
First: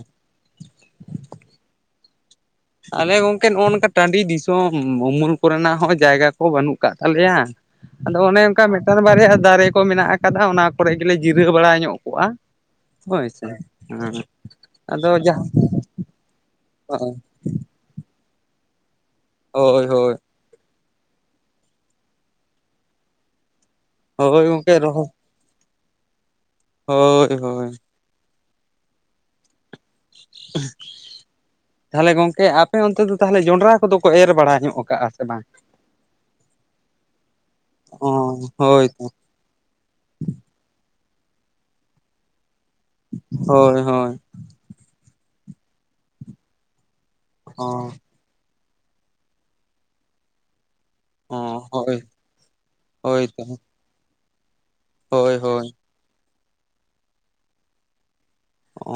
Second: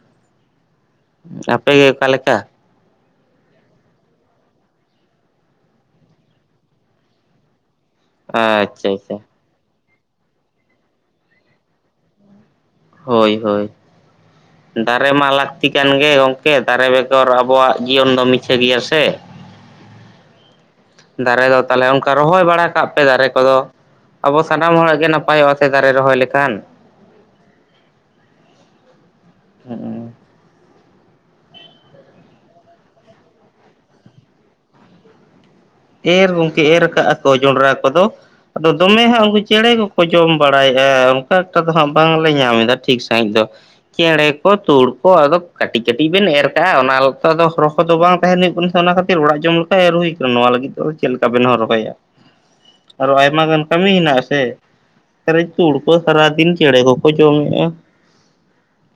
ᱟᱯᱮ ᱜᱮ ᱚᱠᱟ ᱞᱮᱠᱟ? ᱟᱞᱮ ᱜᱚᱝᱠᱮ ᱱᱚᱜᱼᱚᱭ ᱱᱚᱝᱠᱟ ᱴᱟᱺᱰᱤ ᱫᱤᱥᱚᱢ, ᱩᱢᱩᱞ ᱠᱚ ᱨᱮᱱᱟᱜ ᱦᱚᱸ ᱡᱟᱭᱜᱟ ᱠᱚ ᱵᱟᱹᱱᱩᱜ ᱠᱟᱜ ᱛᱟᱞᱮᱭᱟ᱾ ᱟᱫᱚ ᱚᱱᱮ ᱚᱱᱠᱟ ᱟᱪᱪᱷᱟ ᱢᱤᱫᱴᱟᱱ ᱟᱪᱪᱷᱟ ᱵᱟᱨᱭᱟ ᱫᱟᱨᱮ ᱠᱚ ᱢᱮᱱᱟᱜ ᱟᱠᱟᱫᱟ᱾ ᱚᱱᱟ ᱠᱚᱨᱮ ᱜᱮᱞᱮ ᱡᱤᱨᱟᱹᱣ ᱵᱟᱲᱟ ᱧᱚᱜ ᱠᱚᱜᱼᱟ᱾ ᱦᱳᱭ ᱥᱮ ᱦᱳᱭ, ᱦᱮᱸ ᱟᱫᱚ ᱫᱟᱨᱮ ᱢᱟ ᱡᱟᱦᱟᱸ ᱞᱟᱹᱠᱛᱤ ᱠᱟᱱ ᱜᱮ ᱜᱚᱝᱠᱮ᱾ ᱫᱟᱨᱮ ᱵᱮᱜᱚᱨ ᱟᱵᱚᱣᱟᱜ ᱡᱤᱭᱚᱱ ᱫᱚ ᱢᱤᱪᱷᱟᱹ ᱜᱮᱭᱟ ᱥᱮ᱾ ᱦᱳᱭ, ᱦᱳᱭ᱾ ᱫᱟᱨᱮ ᱫᱚ ᱛᱟᱦᱚᱞᱮ ᱚᱱᱠᱟ ᱨᱚᱦᱚᱭ ᱵᱟᱲᱟ ᱠᱟᱜ ᱯᱮ, ᱫᱟᱨᱮ ᱠᱚᱫᱚ ᱟᱵᱚ ᱦᱳᱭ ᱥᱟᱱᱟᱢ ᱜᱚᱝᱠᱮ ᱦᱚᱲᱟᱜ ᱜᱮ ᱨᱚᱦᱚᱭ ᱱᱟᱯᱟᱭ ᱱᱟᱯᱟᱭ ᱚᱜᱼᱟ ᱥᱮ ᱫᱟᱨᱮ ᱨᱚᱦᱚᱭ ᱞᱮᱠᱷᱟᱱ ᱦᱳᱭ, ᱦᱳᱭ᱾ ᱦᱩᱸ᱾ [inaudible] ᱛᱟᱦᱚᱞᱮ ᱜᱚᱝᱠᱮ ᱟᱯᱮ ᱚᱱᱛᱮ ᱫᱚ ᱛᱟᱦᱚᱞᱮ ᱡᱚᱱᱰᱨᱟ ᱠᱚᱫᱚ ᱠᱚ ᱮᱨ ᱵᱟᱲᱟ ᱧᱚᱜ ᱠᱟᱜᱼᱟ ᱥᱮ ᱵᱟᱝ? ᱮᱨ ᱜᱚᱝᱠᱮ ᱮᱨ ᱠᱟᱜᱼᱟ ᱠᱚ ᱡᱚᱸᱰᱨᱟ ᱚ ᱠᱚᱫᱚ, ᱟᱫᱚ ᱦᱳᱭ ᱫᱚᱢᱮ ᱛᱚ ᱦᱟᱸᱜ ᱩᱱᱠᱩ ᱪᱮᱬᱮ ᱠᱚ ᱠᱚ ᱡᱚᱢ ᱵᱟᱲᱟᱭᱮᱫᱼᱟ᱾ ᱚᱱᱠᱟ ᱮᱠᱴᱟ ᱫᱚ ᱦᱟᱸᱜ ᱵᱟᱝ ᱞᱮ ᱧᱟᱢ ᱮᱫᱟ ᱴᱷᱤᱠ ᱥᱟᱺᱦᱤᱡ ᱫᱚ᱾ ᱦᱳᱭ ᱦᱳᱭ ᱪᱮᱸᱬᱮ ᱠᱚ ᱠᱚ, ᱛᱩᱲ ᱠᱚ, ᱟᱫᱚ ᱠᱟᱹᱴᱤᱡ ᱠᱟᱹᱴᱤᱡ ᱵᱮᱱ ᱮᱨ ᱠᱟᱜᱼᱟ᱾ ᱚᱱᱟ ᱫᱚ ᱚ ᱦᱚᱨᱚᱦᱚ ᱫᱚ ᱵᱟᱝ ᱛᱟᱦᱮᱱ ᱦᱩᱭᱩᱜ ᱠᱟᱱᱟ ᱥᱮ ᱚᱱᱟ ᱠᱷᱟᱹᱛᱤᱨ ᱚᱲᱟᱜ ᱡᱚᱢ ᱞᱮᱠᱟ ᱮᱨ ᱦᱩᱭ ᱟᱠᱟᱱᱟ᱾ ᱱᱚᱣᱟ ᱞᱟᱹᱜᱤᱫ ᱛᱚ ᱪᱮᱫ ᱞᱮᱠᱟ ᱚ ᱵᱮᱱ ᱦᱚᱨᱚ ᱠᱟᱭᱟ᱾ ᱦᱳᱭ ᱟᱨᱚ ᱦᱳᱭ ᱛᱚ ᱟᱭᱢᱟ ᱜᱟᱱ ᱠᱟᱹᱢᱤ ᱦᱮᱱᱟᱜ ᱟᱥᱮ ᱦᱳᱭ ᱟᱠᱟᱨᱮ ᱦᱳᱭ ᱛᱩᱲ ᱠᱚ ᱥᱟᱨᱟ ᱫᱤᱱ ᱪᱮᱸᱬᱮ ᱠᱚᱠᱚ ᱡᱚᱢ ᱮᱫᱟ᱾ ᱚ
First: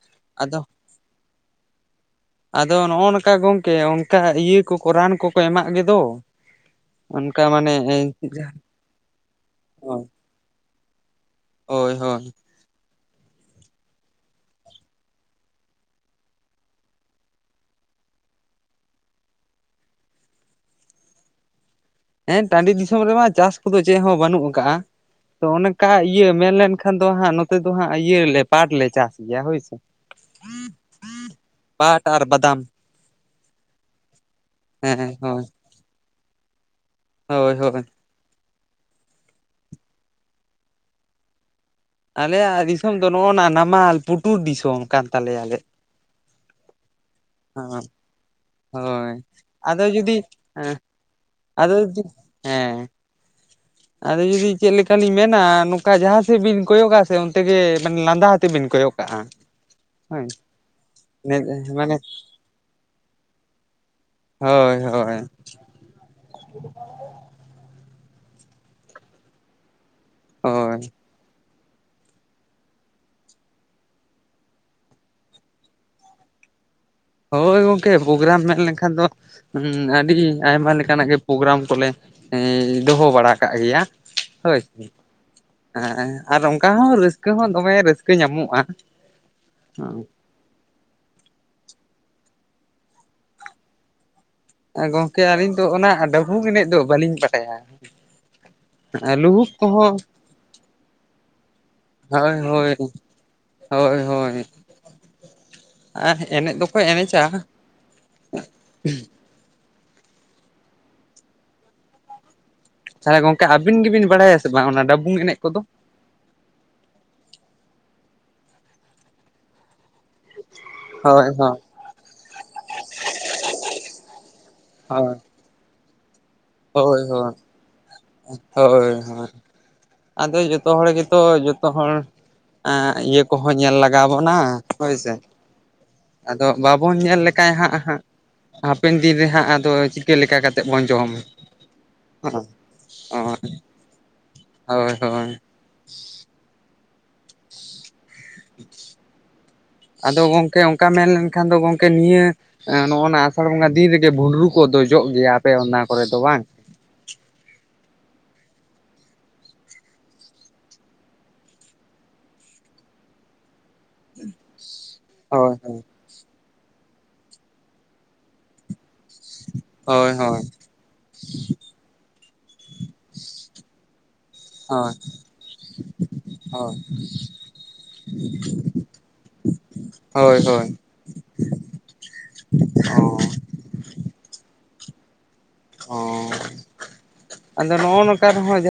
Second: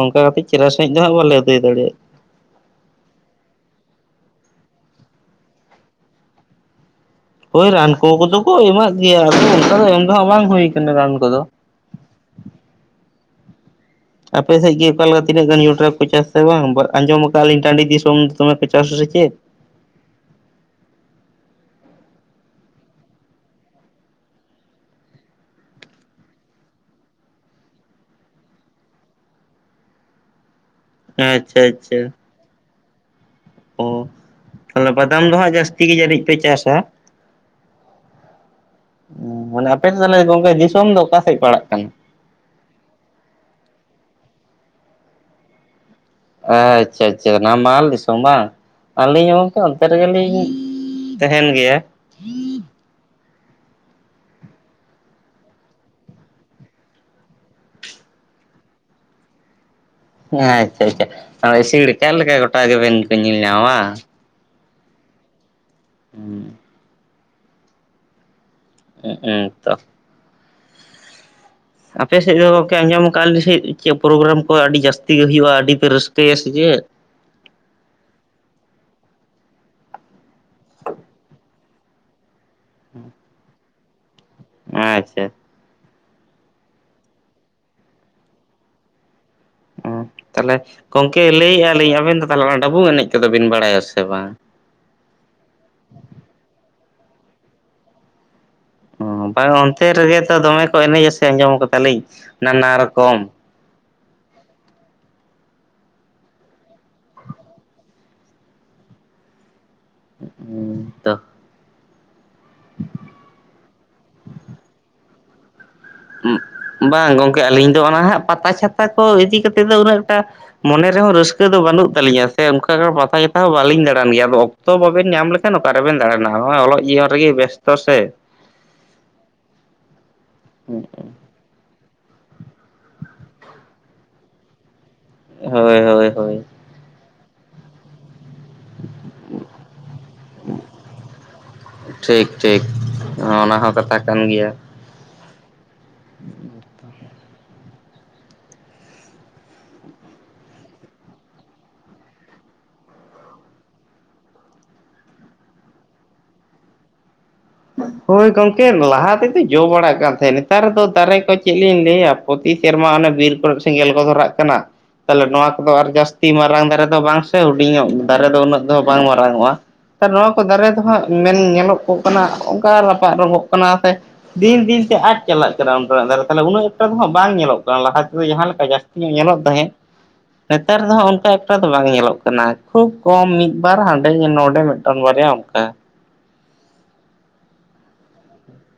ᱚᱱᱠᱟ ᱠᱟᱛᱮ ᱟᱫᱚ ᱪᱮᱦᱨᱟ ᱥᱟᱺᱦᱤᱡ ᱫᱚ ᱦᱟᱸᱜ ᱵᱟᱞᱮ ᱟᱹᱫᱟᱹᱭ ᱫᱟᱲᱮᱭᱟᱜᱼᱟ᱾ ᱟᱫᱚ ᱱᱚᱜᱼᱚᱭ ᱱᱚᱝᱠᱟ ᱜᱚᱝᱠᱮ ᱚᱱᱠᱟ ᱤᱭᱟᱹ ᱠᱚᱠᱚ ᱨᱟᱱ ᱠᱚᱠᱚ ᱮᱢᱟᱜ ᱜᱮ ᱫᱚ᱾ ᱳᱭ ᱨᱟᱱ ᱠᱚ ᱠᱚᱫᱚ ᱠᱚ ᱮᱢᱟᱜ ᱜᱮᱭᱟ᱾ ᱟᱫᱚ ᱚᱱᱠᱟ ᱫᱚ ᱮᱢ ᱫᱚ ᱦᱟᱸᱜ ᱵᱟᱝ ᱦᱩᱭ ᱠᱟᱱᱟ ᱨᱟᱱ ᱠᱚᱫᱚ᱾ ᱦᱳᱭ ᱦᱳᱭ᱾ ᱟᱯᱮ ᱥᱮᱫ ᱜᱮ ᱚᱠᱟ ᱞᱮᱠᱟ ᱛᱤᱱᱟᱹᱜ ᱜᱟᱱ ᱡᱚᱱᱰᱨᱟ ᱠᱚ ᱪᱟᱥᱟ ᱟᱥᱮ ᱵᱟᱝ? ᱟᱸᱡᱚᱢ ᱟᱠᱟᱫᱼᱟ ᱟᱹᱞᱤᱧ ᱴᱟᱺᱰᱤ ᱫᱤᱥᱚᱢ ᱫᱚᱢᱮ ᱠᱚ ᱪᱟᱥ ᱟᱥᱮ ᱪᱮᱫ? ᱦᱮᱸ ᱴᱟᱺᱰᱤ ᱫᱤᱥᱚᱢ ᱨᱮᱢᱟ ᱪᱟᱥ ᱠᱚᱫᱚ ᱪᱮᱫ ᱦᱚᱸ ᱵᱟᱹᱱᱩᱜ ᱟᱠᱟᱜᱼᱟ? ᱛᱚ ᱚᱠᱟ ᱤᱭᱟᱹ ᱢᱮᱱᱞᱱᱠᱷᱟᱱ ᱫᱚ ᱦᱟᱸᱜ ᱱᱚᱛᱮ ᱫᱚ ᱦᱟᱸᱜ ᱤᱭᱟᱹᱞᱮ ᱯᱟᱴ ᱞᱮ ᱪᱟᱥ ᱜᱮᱭᱟ ᱦᱳᱭᱥᱮ᱾ [inaudible] ᱟᱪᱪᱷᱟ ᱟᱪᱪᱷᱟ᱾ ᱯᱟᱴ ᱵᱟᱫᱟᱢ, ᱚ ᱛᱟᱦᱚᱞᱮ ᱦᱮᱸ ᱵᱟᱫᱟᱢ ᱫᱚ ᱦᱳᱭ ᱦᱟᱸᱜ ᱡᱟᱹᱥᱛᱤ ᱜᱮ ᱡᱟᱹᱱᱤᱡ ᱯᱮ ᱪᱟᱥᱟ? ᱦᱳᱭ ᱦᱳᱭ᱾ ᱢᱟᱱᱮ ᱟᱯᱮᱥᱮᱫ ᱛᱟᱦᱞᱮ ᱜᱚᱝᱠᱮ ᱫᱤᱥᱚᱢ ᱫᱚ ᱚᱠᱟ ᱥᱮᱫ ᱯᱟᱲᱟᱜ ᱠᱟᱱᱟ? ᱟᱞᱮᱭᱟᱜ ᱫᱤᱥᱚᱢ ᱫᱚ ᱱᱚᱜᱼᱚᱭ ᱱᱟ ᱱᱟᱢᱟᱞ ᱯᱩᱴᱩᱨ ᱫᱤᱥᱚᱢ ᱠᱟᱱ ᱛᱟᱞᱮᱭᱟ ᱟᱞᱮᱭᱟᱜ ᱟᱪᱪᱷᱟ ᱟᱪᱪᱷᱟ, ᱱᱟᱢᱟᱞ ᱫᱤᱥᱚᱢ ᱵᱟᱝ? ᱦᱳᱭ ᱟᱹᱞᱤᱧ ᱦᱚᱸ ᱜᱚᱝᱠᱮ ᱟᱫᱚ ᱚᱱᱛᱮ ᱡᱩᱫᱤ ᱨᱮᱜᱮᱞᱤᱧ ᱛᱟᱦᱮᱱ ᱟᱫᱚ ᱜᱮᱭᱟ᱾ ᱡᱩᱫᱤ ᱦᱮᱸ ᱟᱫᱚ ᱡᱩᱫᱤ ᱪᱮᱫ ᱞᱮᱠᱟᱞᱤᱧ ᱢᱮᱱᱟ ᱱᱚᱝᱠᱟ ᱡᱟᱦᱟᱸ ᱥᱮᱫ ᱵᱤᱱ ᱠᱚᱭᱚᱜᱼᱟ ᱥᱮ ᱚᱱᱛᱮ ᱜᱮ ᱢᱟᱱᱮ ᱞᱟᱸᱫᱟ ᱟᱛᱮ ᱵᱤᱱ ᱠᱚᱭᱚᱜ ᱠᱟᱜᱼᱟ᱾ [inaudible] ᱦᱮᱸ ᱟᱪᱪᱷᱟ ᱟᱪᱪᱷᱟ ᱤᱥᱤᱲ ᱢᱟᱱᱮ ᱠᱟᱜ ᱞᱮᱠᱟ ᱜᱚᱴᱟ ᱜᱮᱵᱮᱱ ᱠᱚ ᱧᱮᱞ ᱧᱟᱢᱣᱟ᱾ ᱦᱳᱭ ᱦᱳᱭ ᱦᱚᱸ [inaudible] [unintelligible] ᱛᱚ ᱦᱳᱭ ᱟᱯᱮ ᱥᱮᱫ ᱫᱚ ᱜᱚᱢᱠᱮ ᱟᱸᱡᱚᱢ ᱠᱟᱜᱼᱟᱞᱤᱧ ᱥᱮᱫ ᱪᱮᱫ ᱯᱨᱳᱜᱨᱟᱢ ᱠᱚ ᱟᱹᱰᱤ ᱡᱟᱹᱥᱛᱤ ᱜᱮ ᱦᱩᱭᱩᱜᱼᱟ ᱟᱹᱰᱤ ᱯᱮ ᱨᱟᱹᱥᱠᱟᱹ ᱭᱟ ᱥᱮ ᱪᱮᱫ? ᱦᱳᱭ ᱜᱚᱢᱠᱮ ᱯᱨᱳᱜᱨᱟᱢ ᱢᱮᱱ ᱞᱮᱱᱠᱷᱟᱱ ᱫᱚ ᱦᱩ ᱟᱹᱰᱤ ᱟᱭᱢᱟ ᱞᱮᱠᱟᱱᱟᱜ ᱜᱮ ᱯᱨᱳᱜᱨᱟᱢ ᱠᱚᱞᱮ ᱮ ᱫᱚᱦᱚ ᱵᱟᱲᱟ ᱠᱟᱜ ᱜᱮᱭᱟ ᱦᱳᱭ, ᱟᱪᱪᱷᱟ ᱦᱮᱸ ᱟᱨ ᱚᱱᱠᱟ ᱦᱚᱸ ᱨᱟᱹᱥᱠᱟᱹ ᱦᱚᱸ ᱫᱚᱢᱮ ᱨᱟᱹᱥᱠᱟᱹ ᱧᱟᱢᱚᱜᱼᱟ᱾ ᱚᱸ ᱛᱟᱦᱚᱞᱮ ᱜᱚᱝᱠᱮ ᱞᱟᱹᱭᱮᱜᱼᱟ ᱞᱤᱧ ᱟᱵᱮᱱ ᱫᱚ ᱛᱟᱦᱚᱞᱮ ᱚᱱᱟ ᱰᱟᱹᱵᱩᱝ ᱮᱱᱮᱡ ᱠᱚᱫᱚ ᱵᱤᱱ ᱵᱟᱲᱟᱭᱟ ᱥᱮ ᱵᱟᱝ? ᱜᱚᱢᱠᱮ ᱟᱹᱞᱤᱧ ᱫᱚ ᱚᱱᱟ ᱰᱟᱹᱵᱩᱝ ᱮᱱᱮᱡ ᱫᱚ ᱵᱟᱹᱞᱤᱧ ᱵᱟᱰᱟᱭᱟ᱾ ᱟᱨ ᱚ ᱞᱩᱦᱩᱠ ᱵᱟᱝ ᱚᱱᱛᱮ ᱠᱚᱦᱚᱸ [unintelligible] ᱫᱚᱢᱮ ᱠᱚ ᱮᱱᱮᱡ ᱥᱮ ᱟᱸᱡᱚᱢ ᱠᱟᱫᱟᱞᱤᱧ ᱦᱳᱭ ᱦᱳᱭ ᱱᱟᱱᱟ ᱨᱚᱠᱚᱢ ᱦᱳᱭ ᱦᱳᱭ ᱟᱨ ᱮᱱᱮᱡ ᱫᱚᱠᱚ ᱮᱱᱮᱡᱟ, ᱦᱮᱸ ᱛᱚ [inaudible] ᱛᱟᱦᱚᱞᱮ ᱜᱚᱝᱠᱮ ᱟᱹᱵᱤᱱ ᱜᱮᱵᱤᱱ ᱵᱟᱲᱟᱭᱟ ᱥᱮ ᱵᱟᱝ ᱚᱱᱟ ᱰᱟᱵᱩᱝ ᱮᱱᱮᱡ ᱠᱚᱫᱚ? ᱚᱸᱜ ᱵᱟᱝ ᱜᱚᱝᱠᱮ ᱟᱹᱞᱤᱧ ᱫᱚ ᱚᱱᱟ ᱦᱟᱸᱜ ᱯᱟᱛᱟ ᱪᱷᱟᱛᱟ ᱠᱚ ᱤᱫᱤ ᱠᱟᱛᱮᱫ ᱫᱚ ᱩᱱᱟᱹᱜ ᱴᱟᱦ ᱢᱚᱱᱮ ᱨᱮᱦᱚᱸ ᱦᱳᱭ ᱨᱟᱹᱥᱠᱟᱹ ᱦᱳᱭ ᱫᱚ ᱵᱟᱹᱱᱩᱜ ᱛᱟᱞᱤᱧᱟ ᱥᱮ ᱚᱱᱠᱟ ᱠᱟ ᱯᱟᱛᱟ ᱪᱷᱟᱛᱟ ᱦᱚᱸ ᱵᱟᱹᱞᱤᱧ ᱫᱟᱬᱟᱱ ᱟᱫᱚ ᱜᱮᱭᱟᱫᱚ ᱚᱠᱛᱚ ᱵᱟᱵᱮᱱ ᱦᱳᱭ ᱧᱟᱢ ᱞᱮᱠᱷᱟᱱ ᱚᱠᱟ ᱨᱮᱵᱮᱱ ᱫᱟᱲᱟᱱᱟ ᱱᱚᱜᱼᱚᱭ ᱚᱞᱚᱜ ᱦᱳᱭ ᱡᱤᱭᱚᱱ ᱦᱳᱭ ᱨᱮᱜᱮ ᱵᱮᱥᱛᱚ ᱥᱮ᱾ ᱦᱳᱭ ᱦᱳᱭ ᱟᱫᱚ ᱡᱚᱛᱚ ᱦᱚᱲ ᱜᱮᱛᱚ ᱡᱚᱛᱚ ᱦᱚᱲ ᱮᱸ ᱤᱭᱟᱹ ᱠᱚᱦᱚᱸ ᱧᱮᱞ ᱞᱟᱜᱟᱣ ᱵᱚᱱᱟ ᱦᱳᱭ ᱥᱮ ᱦᱳᱭ ᱦᱳᱭ ᱦᱳᱭ ᱟᱫᱚ ᱵᱟᱵᱚᱱ ᱧᱮᱞ ᱞᱮᱠᱟᱭ ᱦᱟᱸᱜ ᱦᱟᱸᱜ ᱦᱟᱯᱮᱱ ᱫᱤᱱ ᱨᱮ ᱦᱟᱸᱜ ᱟᱫᱚ ᱪᱤᱠᱟᱹ ᱞᱮᱠᱟ ᱠᱟᱛᱮᱫ ᱵᱚᱱ ᱡᱚᱢ᱾ ᱴᱷᱤᱠ ᱴᱷᱤᱠ ᱚᱱᱟ ᱦᱚᱸ ᱠᱟᱛᱷᱟ ᱠᱟᱱ ᱜᱮᱭᱟ᱾ ᱦᱳᱭ ᱦᱳᱭ [inaudible] ᱟᱫᱚ ᱜᱚᱝᱠᱮ ᱚᱱᱠᱟ ᱢᱮᱱ ᱞᱮᱱᱠᱷᱟᱱ ᱫᱚ ᱜᱚᱝᱠᱮ ᱱᱤᱭᱟᱹ ᱮᱸ ᱱᱚᱜ-ᱚ ᱱᱟ ᱟᱥᱟᱲ ᱵᱚᱸᱜᱟ ᱫᱤᱱ ᱨᱮᱜᱮ ᱵᱷᱩᱸᱰᱨᱩ ᱠᱚᱫᱚ ᱡᱚᱜ ᱜᱮᱭᱟ ᱟᱯᱮ ᱚᱱᱟ ᱠᱚᱨᱮ ᱫᱚ ᱵᱟᱝ? ᱦᱳᱭ ᱜᱚᱢᱠᱮ ᱞᱟᱦᱟ ᱛᱮᱫᱚ ᱡᱚ ᱵᱟᱲᱟᱜ ᱠᱟᱱ ᱛᱟᱦᱮᱸᱫ ᱱᱮᱛᱟᱨ ᱫᱚ ᱫᱟᱨᱮ ᱠᱚ ᱪᱮᱫ ᱞᱤᱧ ᱞᱟᱹᱭᱟ᱾ ᱯᱨᱚᱛᱤ ᱥᱮᱨᱢᱟ ᱚᱱᱮ ᱵᱤᱨ ᱠᱚᱨᱮ ᱥᱮᱸᱜᱮᱞ ᱠᱚ ᱫᱷᱚᱨᱟᱜ ᱠᱟᱱᱟ ᱛᱟᱦᱚᱞᱮ ᱦᱳᱭ ᱱᱚᱣᱟ ᱠᱚᱫᱚ ᱦᱳᱭ ᱟᱨ ᱡᱟᱹᱥ ᱛᱤ ᱢᱟᱨᱟᱝ ᱫᱟᱨᱮ ᱫᱚ ᱵᱟᱝ ᱥᱮ ᱦᱩᱰᱤᱧᱚᱜ ᱫᱟᱨᱮ ᱫᱚ ᱩᱱᱟᱹᱜ ᱫᱚ ᱵᱟᱝ ᱢᱟᱨᱟᱝᱚᱜ-ᱟ᱾ ᱱᱮᱛᱟᱨ ᱦᱳᱭ ᱱᱚᱣᱟ ᱠᱚ ᱦᱳᱭ ᱫᱟᱨᱮ ᱫᱚ ᱦᱟᱸᱜ ᱢᱮᱱ ᱧᱮᱞᱚᱜ ᱜᱚᱜ ᱠᱟᱱᱟ ᱚᱱᱠᱟ ᱨᱟᱯᱟᱜ ᱨᱚᱸᱜᱚᱜ ᱠᱟᱱᱟ ᱥᱮ ᱫᱤᱱ ᱫᱤᱱ ᱛᱮ ᱟᱫ ᱪᱟᱞᱟᱜ ᱠᱟᱱᱟ ᱚᱱᱠᱟᱱᱟᱜ ᱫᱟᱨᱮ ᱛᱟᱦᱚᱞᱮ ᱩᱱᱟᱹᱜ ᱦᱳᱭ ᱮᱠᱴᱟ ᱫᱚ ᱦᱟᱸᱜ ᱵᱟᱝ ᱧᱮᱞᱚᱜ ᱠᱟᱱᱟ ᱞᱟᱦᱟ ᱛᱮᱫᱚ ᱡᱟᱦᱟᱸ ᱞᱮᱠᱟ ᱡᱟᱹᱥ ᱧᱮᱞᱚᱜ ᱛᱟᱦᱮᱸᱫ ᱦᱳᱭ ᱦᱳᱭ ᱦᱳᱭ ᱱᱮᱛᱟᱨ ᱫᱚ ᱦᱟᱸᱜ ᱚᱱᱠᱟ ᱮᱠᱴᱟ ᱫᱚ ᱵᱟᱝ ᱧᱮᱞᱚᱜ ᱠᱟᱱᱟ ᱠᱷᱩᱵᱽ ᱚ ᱠᱚᱢ ᱢᱤᱫ ᱵᱟᱨ ᱦᱟᱸᱰᱮ ᱱᱚᱰᱮ ᱢᱤᱫᱴᱟᱝ ᱵᱟᱨᱭᱟ ᱚᱱᱠᱟ ᱚᱻ ᱟᱫᱚ ᱱᱚᱜ-ᱚ ᱱᱚᱝᱠᱟ ᱨᱮᱦᱚᱸ ᱡᱟ